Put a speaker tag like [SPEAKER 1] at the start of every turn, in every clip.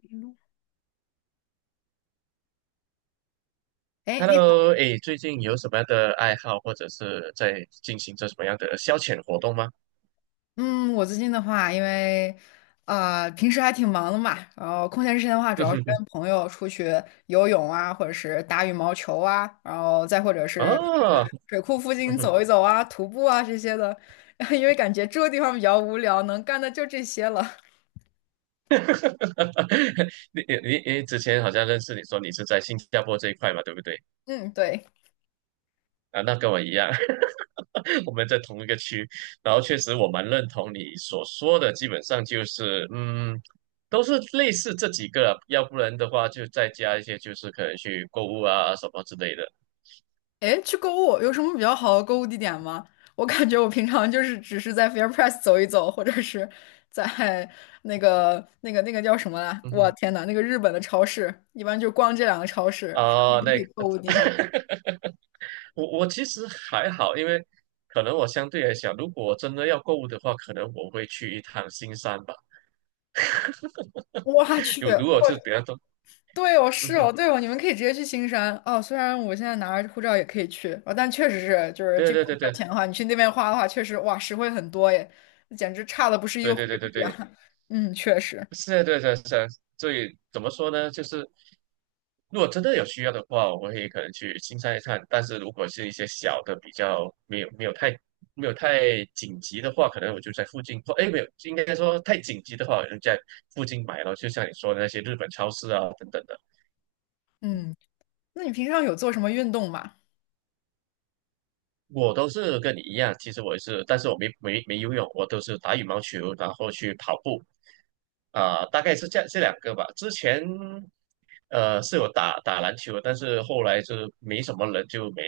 [SPEAKER 1] 一路哎，诶你好。
[SPEAKER 2] Hello，哎，最近有什么样的爱好，或者是在进行着什么样的消遣活动吗？
[SPEAKER 1] 嗯，我最近的话，因为平时还挺忙的嘛。然后空闲时间的话，主
[SPEAKER 2] 嗯
[SPEAKER 1] 要是
[SPEAKER 2] 哼哼，
[SPEAKER 1] 跟朋友出去游泳啊，或者是打羽毛球啊，然后再或者是
[SPEAKER 2] 哦，
[SPEAKER 1] 去水库附
[SPEAKER 2] 嗯
[SPEAKER 1] 近
[SPEAKER 2] 哼
[SPEAKER 1] 走一走啊，徒步啊这些的。因为感觉住的地方比较无聊，能干的就这些了。
[SPEAKER 2] 你之前好像认识你说你是在新加坡这一块嘛，对不对？
[SPEAKER 1] 嗯，对。
[SPEAKER 2] 啊，那跟我一样，我们在同一个区，然后确实我蛮认同你所说的，基本上就是都是类似这几个啊，要不然的话就再加一些，就是可能去购物啊什么之类的。
[SPEAKER 1] 诶，去购物有什么比较好的购物地点吗？我感觉我平常就是只是在 FairPrice 走一走，或者是在那个叫什么来？
[SPEAKER 2] 嗯
[SPEAKER 1] 我
[SPEAKER 2] 哼，
[SPEAKER 1] 天呐，那个日本的超市，一般就逛这两个超市，还有
[SPEAKER 2] 啊、
[SPEAKER 1] 什么可
[SPEAKER 2] 那
[SPEAKER 1] 以
[SPEAKER 2] 个
[SPEAKER 1] 购物地方？
[SPEAKER 2] 我其实还好，因为可能我相对来讲，如果我真的要购物的话，可能我会去一趟新山吧。
[SPEAKER 1] 我 去，
[SPEAKER 2] 有如果是比
[SPEAKER 1] 我
[SPEAKER 2] 较多，
[SPEAKER 1] 对哦，
[SPEAKER 2] 嗯
[SPEAKER 1] 是哦，
[SPEAKER 2] 哼，
[SPEAKER 1] 对哦，你们可以直接去新山哦。虽然我现在拿着护照也可以去啊，但确实是，就是
[SPEAKER 2] 对
[SPEAKER 1] 这
[SPEAKER 2] 对
[SPEAKER 1] 边
[SPEAKER 2] 对
[SPEAKER 1] 花
[SPEAKER 2] 对
[SPEAKER 1] 钱的话，你去那边花的话，确实哇，实惠很多耶，简直差的不是一个
[SPEAKER 2] 对
[SPEAKER 1] 汇
[SPEAKER 2] 对对对
[SPEAKER 1] 率
[SPEAKER 2] 对，
[SPEAKER 1] 啊。嗯，确实。
[SPEAKER 2] 是啊，对对是啊。所以怎么说呢？就是如果真的有需要的话，我会可能去新山一趟。但是如果是一些小的，比较没有太紧急的话，可能我就在附近或哎没有，应该说太紧急的话，我就在附近买了。就像你说的那些日本超市啊等等的。
[SPEAKER 1] 嗯。那你平常有做什么运动吗？
[SPEAKER 2] 我都是跟你一样，其实我也是，但是我没游泳，我都是打羽毛球，然后去跑步，啊、大概是这两个吧。之前，是有打打篮球，但是后来就是没什么人，就没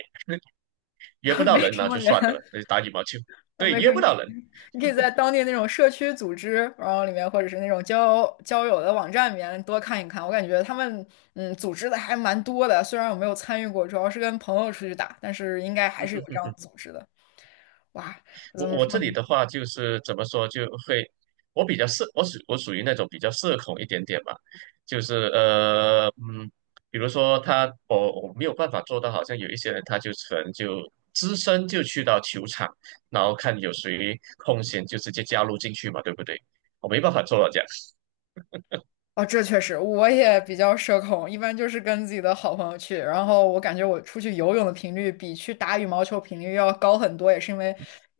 [SPEAKER 2] 约不 到
[SPEAKER 1] 没
[SPEAKER 2] 人，
[SPEAKER 1] 什
[SPEAKER 2] 那
[SPEAKER 1] 么
[SPEAKER 2] 就
[SPEAKER 1] 人。
[SPEAKER 2] 算的了，那就打羽毛球。对，
[SPEAKER 1] 没
[SPEAKER 2] 约
[SPEAKER 1] 事，
[SPEAKER 2] 不
[SPEAKER 1] 你
[SPEAKER 2] 到人。
[SPEAKER 1] 你可以在当地那种社区组织，然后里面或者是那种交友的网站里面多看一看。我感觉他们组织的还蛮多的，虽然我没有参与过，主要是跟朋友出去打，但是应该还是有这样组织的。哇，怎
[SPEAKER 2] 我
[SPEAKER 1] 么
[SPEAKER 2] 我
[SPEAKER 1] 说？
[SPEAKER 2] 这里的话就是怎么说，就会我比较社，我属于那种比较社恐一点点吧，就是比如说他我没有办法做到，好像有一些人他就可能就只身就去到球场，然后看有谁空闲就直接加入进去嘛，对不对？我没办法做到这样，
[SPEAKER 1] 哦，这确实，我也比较社恐，一般就是跟自己的好朋友去。然后我感觉我出去游泳的频率比去打羽毛球频率要高很多，也是因为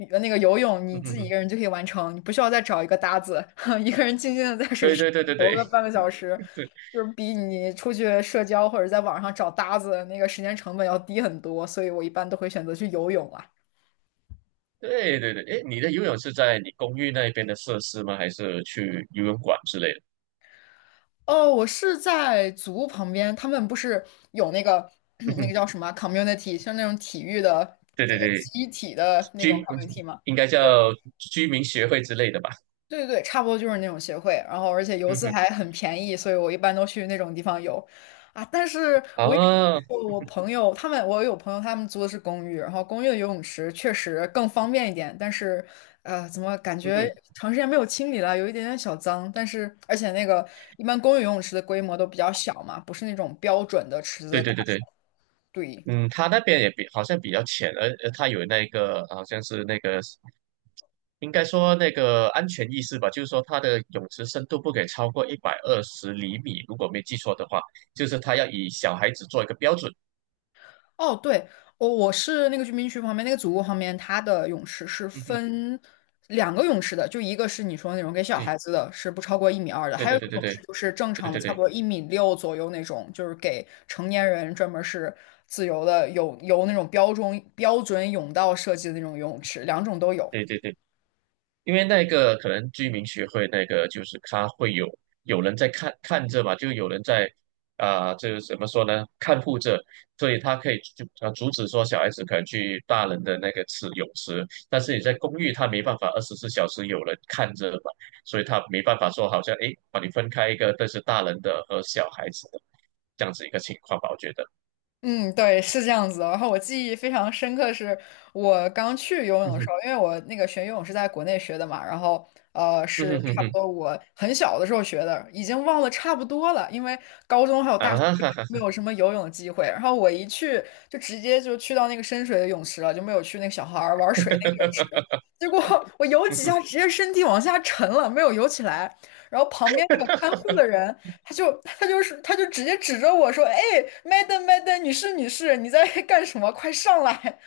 [SPEAKER 1] 那个游泳 你
[SPEAKER 2] 嗯
[SPEAKER 1] 自
[SPEAKER 2] 哼
[SPEAKER 1] 己一
[SPEAKER 2] 哼，
[SPEAKER 1] 个人就可以完成，你不需要再找一个搭子，一个人静静的在水
[SPEAKER 2] 对
[SPEAKER 1] 池上
[SPEAKER 2] 对对对
[SPEAKER 1] 游
[SPEAKER 2] 对
[SPEAKER 1] 个半个小时，
[SPEAKER 2] 对
[SPEAKER 1] 就是比你出去社交或者在网上找搭子那个时间成本要低很多，所以我一般都会选择去游泳啊。
[SPEAKER 2] 对对对，哎，你的游泳是在你公寓那边的设施吗？还是去游泳馆之类的？
[SPEAKER 1] 哦，我是在足旁边，他们不是有那个
[SPEAKER 2] 嗯
[SPEAKER 1] 那
[SPEAKER 2] 哼，
[SPEAKER 1] 个叫什么啊 community，像那种体育的。
[SPEAKER 2] 对对对。
[SPEAKER 1] 一体的那种
[SPEAKER 2] 居嗯
[SPEAKER 1] community 吗？
[SPEAKER 2] 应该叫居民协会之类的吧？
[SPEAKER 1] 对对对，差不多就是那种协会。然后而且游
[SPEAKER 2] 嗯
[SPEAKER 1] 资
[SPEAKER 2] 哼，
[SPEAKER 1] 还很便宜，所以我一般都去那种地方游啊。但是我也
[SPEAKER 2] 啊，
[SPEAKER 1] 我有朋友他们租的是公寓，然后公寓的游泳池确实更方便一点，但是呃，怎么感
[SPEAKER 2] 嗯
[SPEAKER 1] 觉
[SPEAKER 2] 哼，
[SPEAKER 1] 长时间没有清理了，有一点点小脏。但是而且那个一般公寓游泳池的规模都比较小嘛，不是那种标准的池子
[SPEAKER 2] 对
[SPEAKER 1] 的大。
[SPEAKER 2] 对对对，
[SPEAKER 1] 对，
[SPEAKER 2] 嗯，他那边也比好像比较浅，而他有那个好像是那个应该说那个安全意识吧，就是说它的泳池深度不给超过120厘米，如果没记错的话，就是他要以小孩子做一个标准。
[SPEAKER 1] 哦，对，我我是那个居民区旁边那个祖屋旁边，它的泳池是
[SPEAKER 2] 嗯哼，
[SPEAKER 1] 分两个泳池的，就一个是你说那种给小孩子的，是不超过1米2的，
[SPEAKER 2] 对
[SPEAKER 1] 还有
[SPEAKER 2] 对
[SPEAKER 1] 一
[SPEAKER 2] 对
[SPEAKER 1] 个
[SPEAKER 2] 对
[SPEAKER 1] 泳
[SPEAKER 2] 对
[SPEAKER 1] 池
[SPEAKER 2] 对
[SPEAKER 1] 就是正
[SPEAKER 2] 对
[SPEAKER 1] 常的，
[SPEAKER 2] 对
[SPEAKER 1] 差
[SPEAKER 2] 对
[SPEAKER 1] 不
[SPEAKER 2] 对
[SPEAKER 1] 多1米6左右那种，就是给成年人专门是自由的，有那种标准泳道设计的那种游泳池，两种都有。
[SPEAKER 2] 对对对。因为那个可能居民学会那个就是他会有人在看看着嘛，就有人在啊、这个怎么说呢？看护着，所以他可以就阻止说小孩子可能去大人的那个泳池，但是你在公寓他没办法24小时有人看着嘛，所以他没办法说好像诶把你分开一个，但是大人的和小孩子的这样子一个情况吧，我觉得，
[SPEAKER 1] 嗯，对，是这样子的。然后我记忆非常深刻，是我刚去游
[SPEAKER 2] 嗯
[SPEAKER 1] 泳的时
[SPEAKER 2] 哼，
[SPEAKER 1] 候，因为我那个学游泳是在国内学的嘛，然后
[SPEAKER 2] 嗯
[SPEAKER 1] 是
[SPEAKER 2] 哼哼
[SPEAKER 1] 差不
[SPEAKER 2] 哼，
[SPEAKER 1] 多我很小的时候学的，已经忘了差不多了，因为高中还有大
[SPEAKER 2] 啊
[SPEAKER 1] 学
[SPEAKER 2] 哈哈哈，
[SPEAKER 1] 没有什么游泳的机会。然后我一去就直接就去到那个深水的泳池了，就没有去那个小孩儿玩水那个泳 池。结果我游
[SPEAKER 2] 嗯
[SPEAKER 1] 几
[SPEAKER 2] 哼，
[SPEAKER 1] 下，直接身体往下沉了，没有游起来。然后旁边那个看 护的人。他就直接指着我说：“哎麦 a m m a d 女士，你在 干什么？快上来！”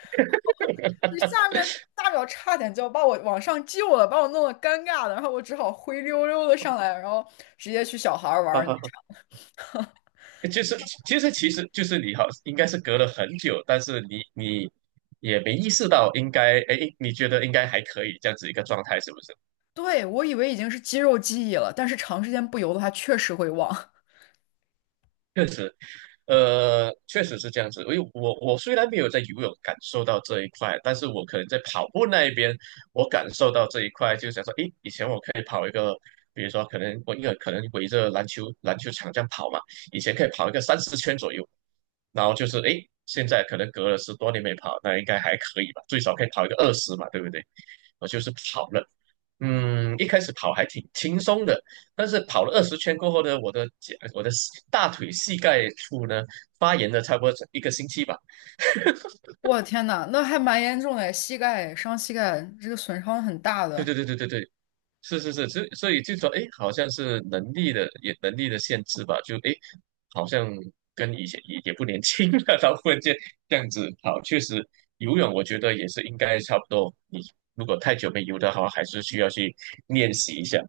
[SPEAKER 1] 你下面大秒差点就要把我往上救了，把我弄得尴尬的，然后我只好灰溜溜的上来，然后直接去小孩
[SPEAKER 2] 哈
[SPEAKER 1] 玩。
[SPEAKER 2] 哈哈。就是其实就是你好，应该是隔了很久，但是你也没意识到应该，哎，你觉得应该还可以这样子一个状态，是不是？
[SPEAKER 1] 对，我以为已经是肌肉记忆了，但是长时间不游的话，确实会忘。
[SPEAKER 2] 确实确实是这样子。因为我虽然没有在游泳感受到这一块，但是我可能在跑步那一边，我感受到这一块，就想说，诶，以前我可以跑一个，比如说可能我因为可能围着篮球场这样跑嘛，以前可以跑一个30圈左右，然后就是诶，现在可能隔了10多年没跑，那应该还可以吧，最少可以跑一个二十嘛，对不对？我就是跑了，一开始跑还挺轻松的。但是跑了20圈过后呢，我的脚、我的大腿、膝盖处呢发炎了，差不多一个星期吧。
[SPEAKER 1] 我的天呐，那还蛮严重的，膝盖伤膝盖，这个损伤很大
[SPEAKER 2] 对对
[SPEAKER 1] 的。
[SPEAKER 2] 对对对对，是是是，所以就说，哎，好像是能力的限制吧，就哎，诶好像跟以前也不年轻了，然后忽然间这样子好，确实游泳我觉得也是应该差不多，你如果太久没游的话，还是需要去练习一下。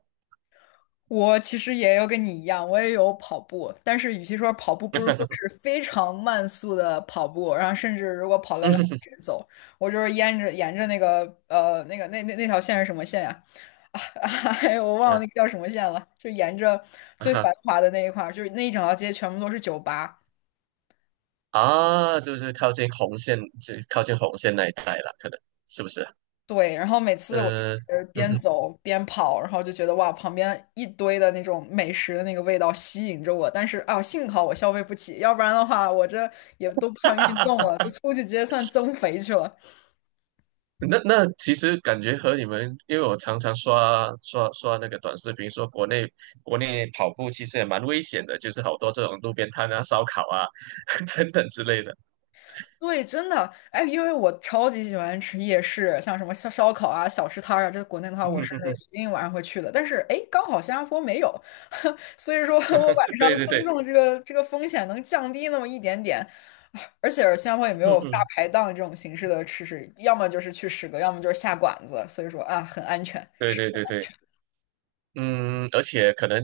[SPEAKER 1] 我其实也有跟你一样，我也有跑步，但是与其说跑步，不如说是非常慢速的跑步，然后甚至如果跑 累
[SPEAKER 2] 嗯
[SPEAKER 1] 了
[SPEAKER 2] 哼
[SPEAKER 1] 直
[SPEAKER 2] 哼
[SPEAKER 1] 接走。我就是沿着那个那个那那条线是什么线呀、啊？哎，我忘了
[SPEAKER 2] 啊
[SPEAKER 1] 那个叫什么线了，就沿着
[SPEAKER 2] 啊
[SPEAKER 1] 最
[SPEAKER 2] 哈
[SPEAKER 1] 繁华的那一块儿，就是那一整条街全部都是酒吧。
[SPEAKER 2] 啊，就是靠近红线，这靠近红线那一带了，可能是不是？
[SPEAKER 1] 对，然后每次我就
[SPEAKER 2] 呃，
[SPEAKER 1] 是
[SPEAKER 2] 嗯
[SPEAKER 1] 边
[SPEAKER 2] 哼，
[SPEAKER 1] 走边跑，然后就觉得哇，旁边一堆的那种美食的那个味道吸引着我，但是啊，幸好我消费不起，要不然的话，我这也都不算运动 了，就出去直接算增肥去了。
[SPEAKER 2] 那其实感觉和你们，因为我常常刷刷刷那个短视频，说国内跑步其实也蛮危险的，就是好多这种路边摊啊、烧烤啊 等等之类的。
[SPEAKER 1] 对，真的。哎，因为我超级喜欢吃夜市，像什么烧烤啊、小吃摊儿啊，这国内的话我是一 定晚上会去的。但是，哎，刚好新加坡没有。所以说我晚上
[SPEAKER 2] 对对
[SPEAKER 1] 增
[SPEAKER 2] 对，
[SPEAKER 1] 重这个风险能降低那么一点点。而且新加坡也没
[SPEAKER 2] 嗯
[SPEAKER 1] 有大
[SPEAKER 2] 嗯，
[SPEAKER 1] 排档这种形式的吃食，要么就是去食阁，要么就是下馆子，所以说啊，很安全。
[SPEAKER 2] 对对对对。嗯，而且可能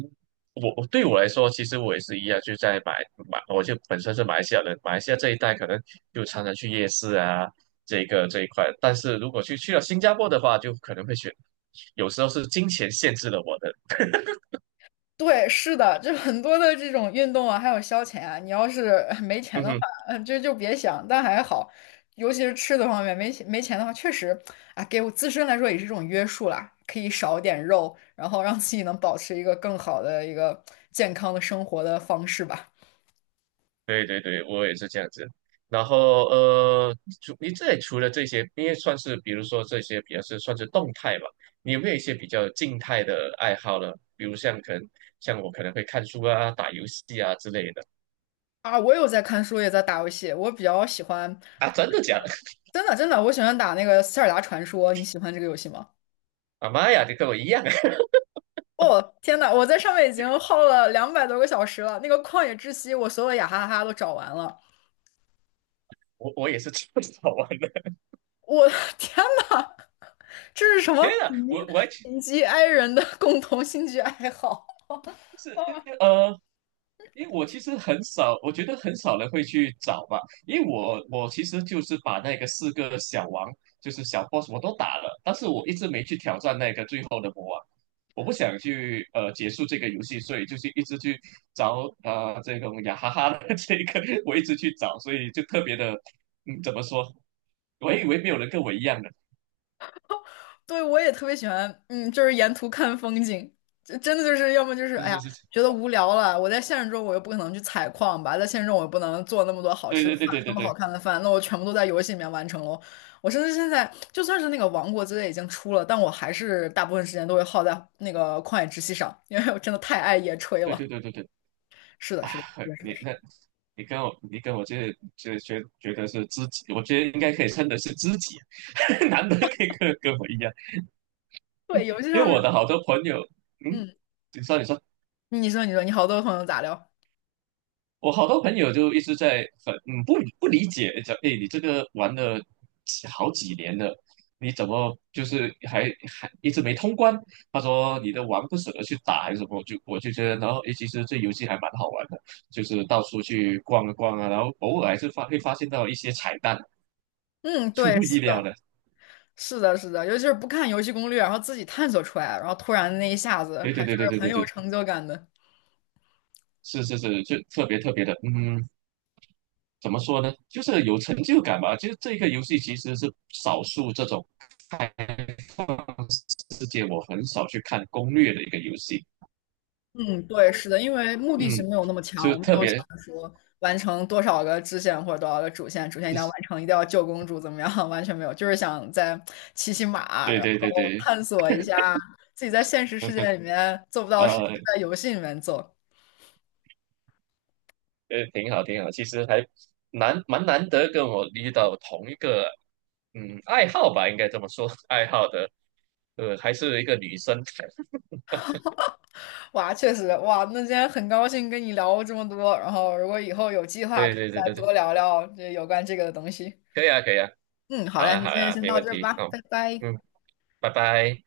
[SPEAKER 2] 我对我来说，其实我也是一样，就在马，我就本身是马来西亚人，马来西亚这一带可能就常常去夜市啊，这个这一块。但是如果去了新加坡的话，就可能会选，有时候是金钱限制了我的。
[SPEAKER 1] 对，是的，就很多的这种运动啊，还有消遣啊，你要是 没钱
[SPEAKER 2] 嗯
[SPEAKER 1] 的话，
[SPEAKER 2] 哼，
[SPEAKER 1] 嗯，就别想。但还好，尤其是吃的方面，没钱的话，确实啊，给我自身来说也是一种约束啦，可以少点肉，然后让自己能保持一个更好的一个健康的生活的方式吧。
[SPEAKER 2] 对对对，我也是这样子。然后除你这里除了这些，因为算是比如说这些比较是算是动态嘛，你有没有一些比较静态的爱好呢？比如像可能像我可能会看书啊、打游戏啊之类的。
[SPEAKER 1] 啊，我有在看书，也在打游戏，我比较喜欢。
[SPEAKER 2] 啊，真的假的？
[SPEAKER 1] 真的真的，我喜欢打那个《塞尔达传说》，你喜欢这个游戏吗？
[SPEAKER 2] 啊妈呀，你跟我一样啊，
[SPEAKER 1] 哦，天呐，我在上面已经耗了200多个小时了，那个旷野之息，我所有的雅哈哈都找完了。
[SPEAKER 2] 我也是这么早玩的。
[SPEAKER 1] 我的 天呐，这是什 么
[SPEAKER 2] 天啊，
[SPEAKER 1] 贫
[SPEAKER 2] 我还其就
[SPEAKER 1] 贫瘠 i 人的共同兴趣爱好？
[SPEAKER 2] 是呃，因为我其实很少，我觉得很少人会去找吧，因为我其实就是把那个四个小王，就是小 boss 我都打了，但是我一直没去挑战那个最后的魔王。我不想去结束这个游戏，所以就是一直去找这种雅哈哈的这个，我一直去找，所以就特别的，嗯，怎么说？我还以为没有人跟我一样的，
[SPEAKER 1] 对，我也特别喜欢。嗯，就是沿途看风景，这真的就是要么就是，
[SPEAKER 2] 是
[SPEAKER 1] 哎呀，
[SPEAKER 2] 是是，
[SPEAKER 1] 觉得无聊了，我在现实中我又不可能去采矿吧，在现实中我又不能做那么多好
[SPEAKER 2] 对
[SPEAKER 1] 吃的
[SPEAKER 2] 对
[SPEAKER 1] 饭，
[SPEAKER 2] 对对
[SPEAKER 1] 那
[SPEAKER 2] 对
[SPEAKER 1] 么好
[SPEAKER 2] 对
[SPEAKER 1] 看的饭，那我全部都在游戏里面完成喽。我甚至现在就算是那个《王国之泪》已经出了，但我还是大部分时间都会耗在那个旷野之息上，因为我真的太爱野炊
[SPEAKER 2] 对
[SPEAKER 1] 了。
[SPEAKER 2] 对对对对，
[SPEAKER 1] 是的，
[SPEAKER 2] 啊，
[SPEAKER 1] 是的，是的，是的，
[SPEAKER 2] 你
[SPEAKER 1] 是的。
[SPEAKER 2] 那，你跟我这觉得是知己，我觉得应该可以称得是知己，难得可以跟我一样，
[SPEAKER 1] 对，游戏
[SPEAKER 2] 因为
[SPEAKER 1] 上面。
[SPEAKER 2] 我的好多朋友，嗯，
[SPEAKER 1] 嗯，
[SPEAKER 2] 你说你说。
[SPEAKER 1] 你说，你说，你好多朋友咋聊？
[SPEAKER 2] 我好多朋友就一直在很不理解，讲哎你这个玩了好几年了，你怎么就是还一直没通关？他说你的玩不舍得去打还是什么？就我就觉得，然后哎其实这游戏还蛮好玩的，就是到处去逛一逛啊，然后偶尔还是会发现到一些彩蛋，
[SPEAKER 1] 嗯，
[SPEAKER 2] 出
[SPEAKER 1] 对，
[SPEAKER 2] 乎
[SPEAKER 1] 是。
[SPEAKER 2] 意料的。
[SPEAKER 1] 是的，是的，尤其是不看游戏攻略，然后自己探索出来，然后突然那一下子
[SPEAKER 2] 对
[SPEAKER 1] 还
[SPEAKER 2] 对
[SPEAKER 1] 是
[SPEAKER 2] 对对对
[SPEAKER 1] 很
[SPEAKER 2] 对
[SPEAKER 1] 有
[SPEAKER 2] 对，
[SPEAKER 1] 成就感的。
[SPEAKER 2] 是是是，就特别特别的，嗯，怎么说呢？就是有成就感吧。就是这个游戏其实是少数这种。世界，我很少去看攻略的一个游戏，
[SPEAKER 1] 嗯，对，是的，因为目的性
[SPEAKER 2] 嗯，
[SPEAKER 1] 没有那么强，
[SPEAKER 2] 就
[SPEAKER 1] 我没
[SPEAKER 2] 特
[SPEAKER 1] 有想
[SPEAKER 2] 别
[SPEAKER 1] 着说完成多少个支线或者多少个主线，主线一
[SPEAKER 2] 就
[SPEAKER 1] 定要
[SPEAKER 2] 是
[SPEAKER 1] 完成，一定要救公主怎么样，完全没有，就是想再骑骑马，
[SPEAKER 2] 对
[SPEAKER 1] 然
[SPEAKER 2] 对对
[SPEAKER 1] 后
[SPEAKER 2] 对，
[SPEAKER 1] 探索一下自己在现实世
[SPEAKER 2] 嗯哼，
[SPEAKER 1] 界里面做不到的事情，
[SPEAKER 2] 呃
[SPEAKER 1] 在游戏里面做。
[SPEAKER 2] 挺好挺好，其实还蛮难得跟我遇到同一个爱好吧，应该这么说，爱好的，还是一个女生，
[SPEAKER 1] 哇，确实，哇，那今天很高兴跟你聊这么多，然后如果以后有计划，
[SPEAKER 2] 对
[SPEAKER 1] 可以
[SPEAKER 2] 对
[SPEAKER 1] 再
[SPEAKER 2] 对对对，
[SPEAKER 1] 多聊聊这有关这个的东西。
[SPEAKER 2] 可以啊可以啊，
[SPEAKER 1] 嗯，好
[SPEAKER 2] 好
[SPEAKER 1] 嘞，那
[SPEAKER 2] 呀
[SPEAKER 1] 今
[SPEAKER 2] 好
[SPEAKER 1] 天
[SPEAKER 2] 呀，
[SPEAKER 1] 先
[SPEAKER 2] 没
[SPEAKER 1] 到
[SPEAKER 2] 问
[SPEAKER 1] 这儿
[SPEAKER 2] 题，
[SPEAKER 1] 吧，
[SPEAKER 2] 好，
[SPEAKER 1] 拜拜。
[SPEAKER 2] 嗯，拜拜。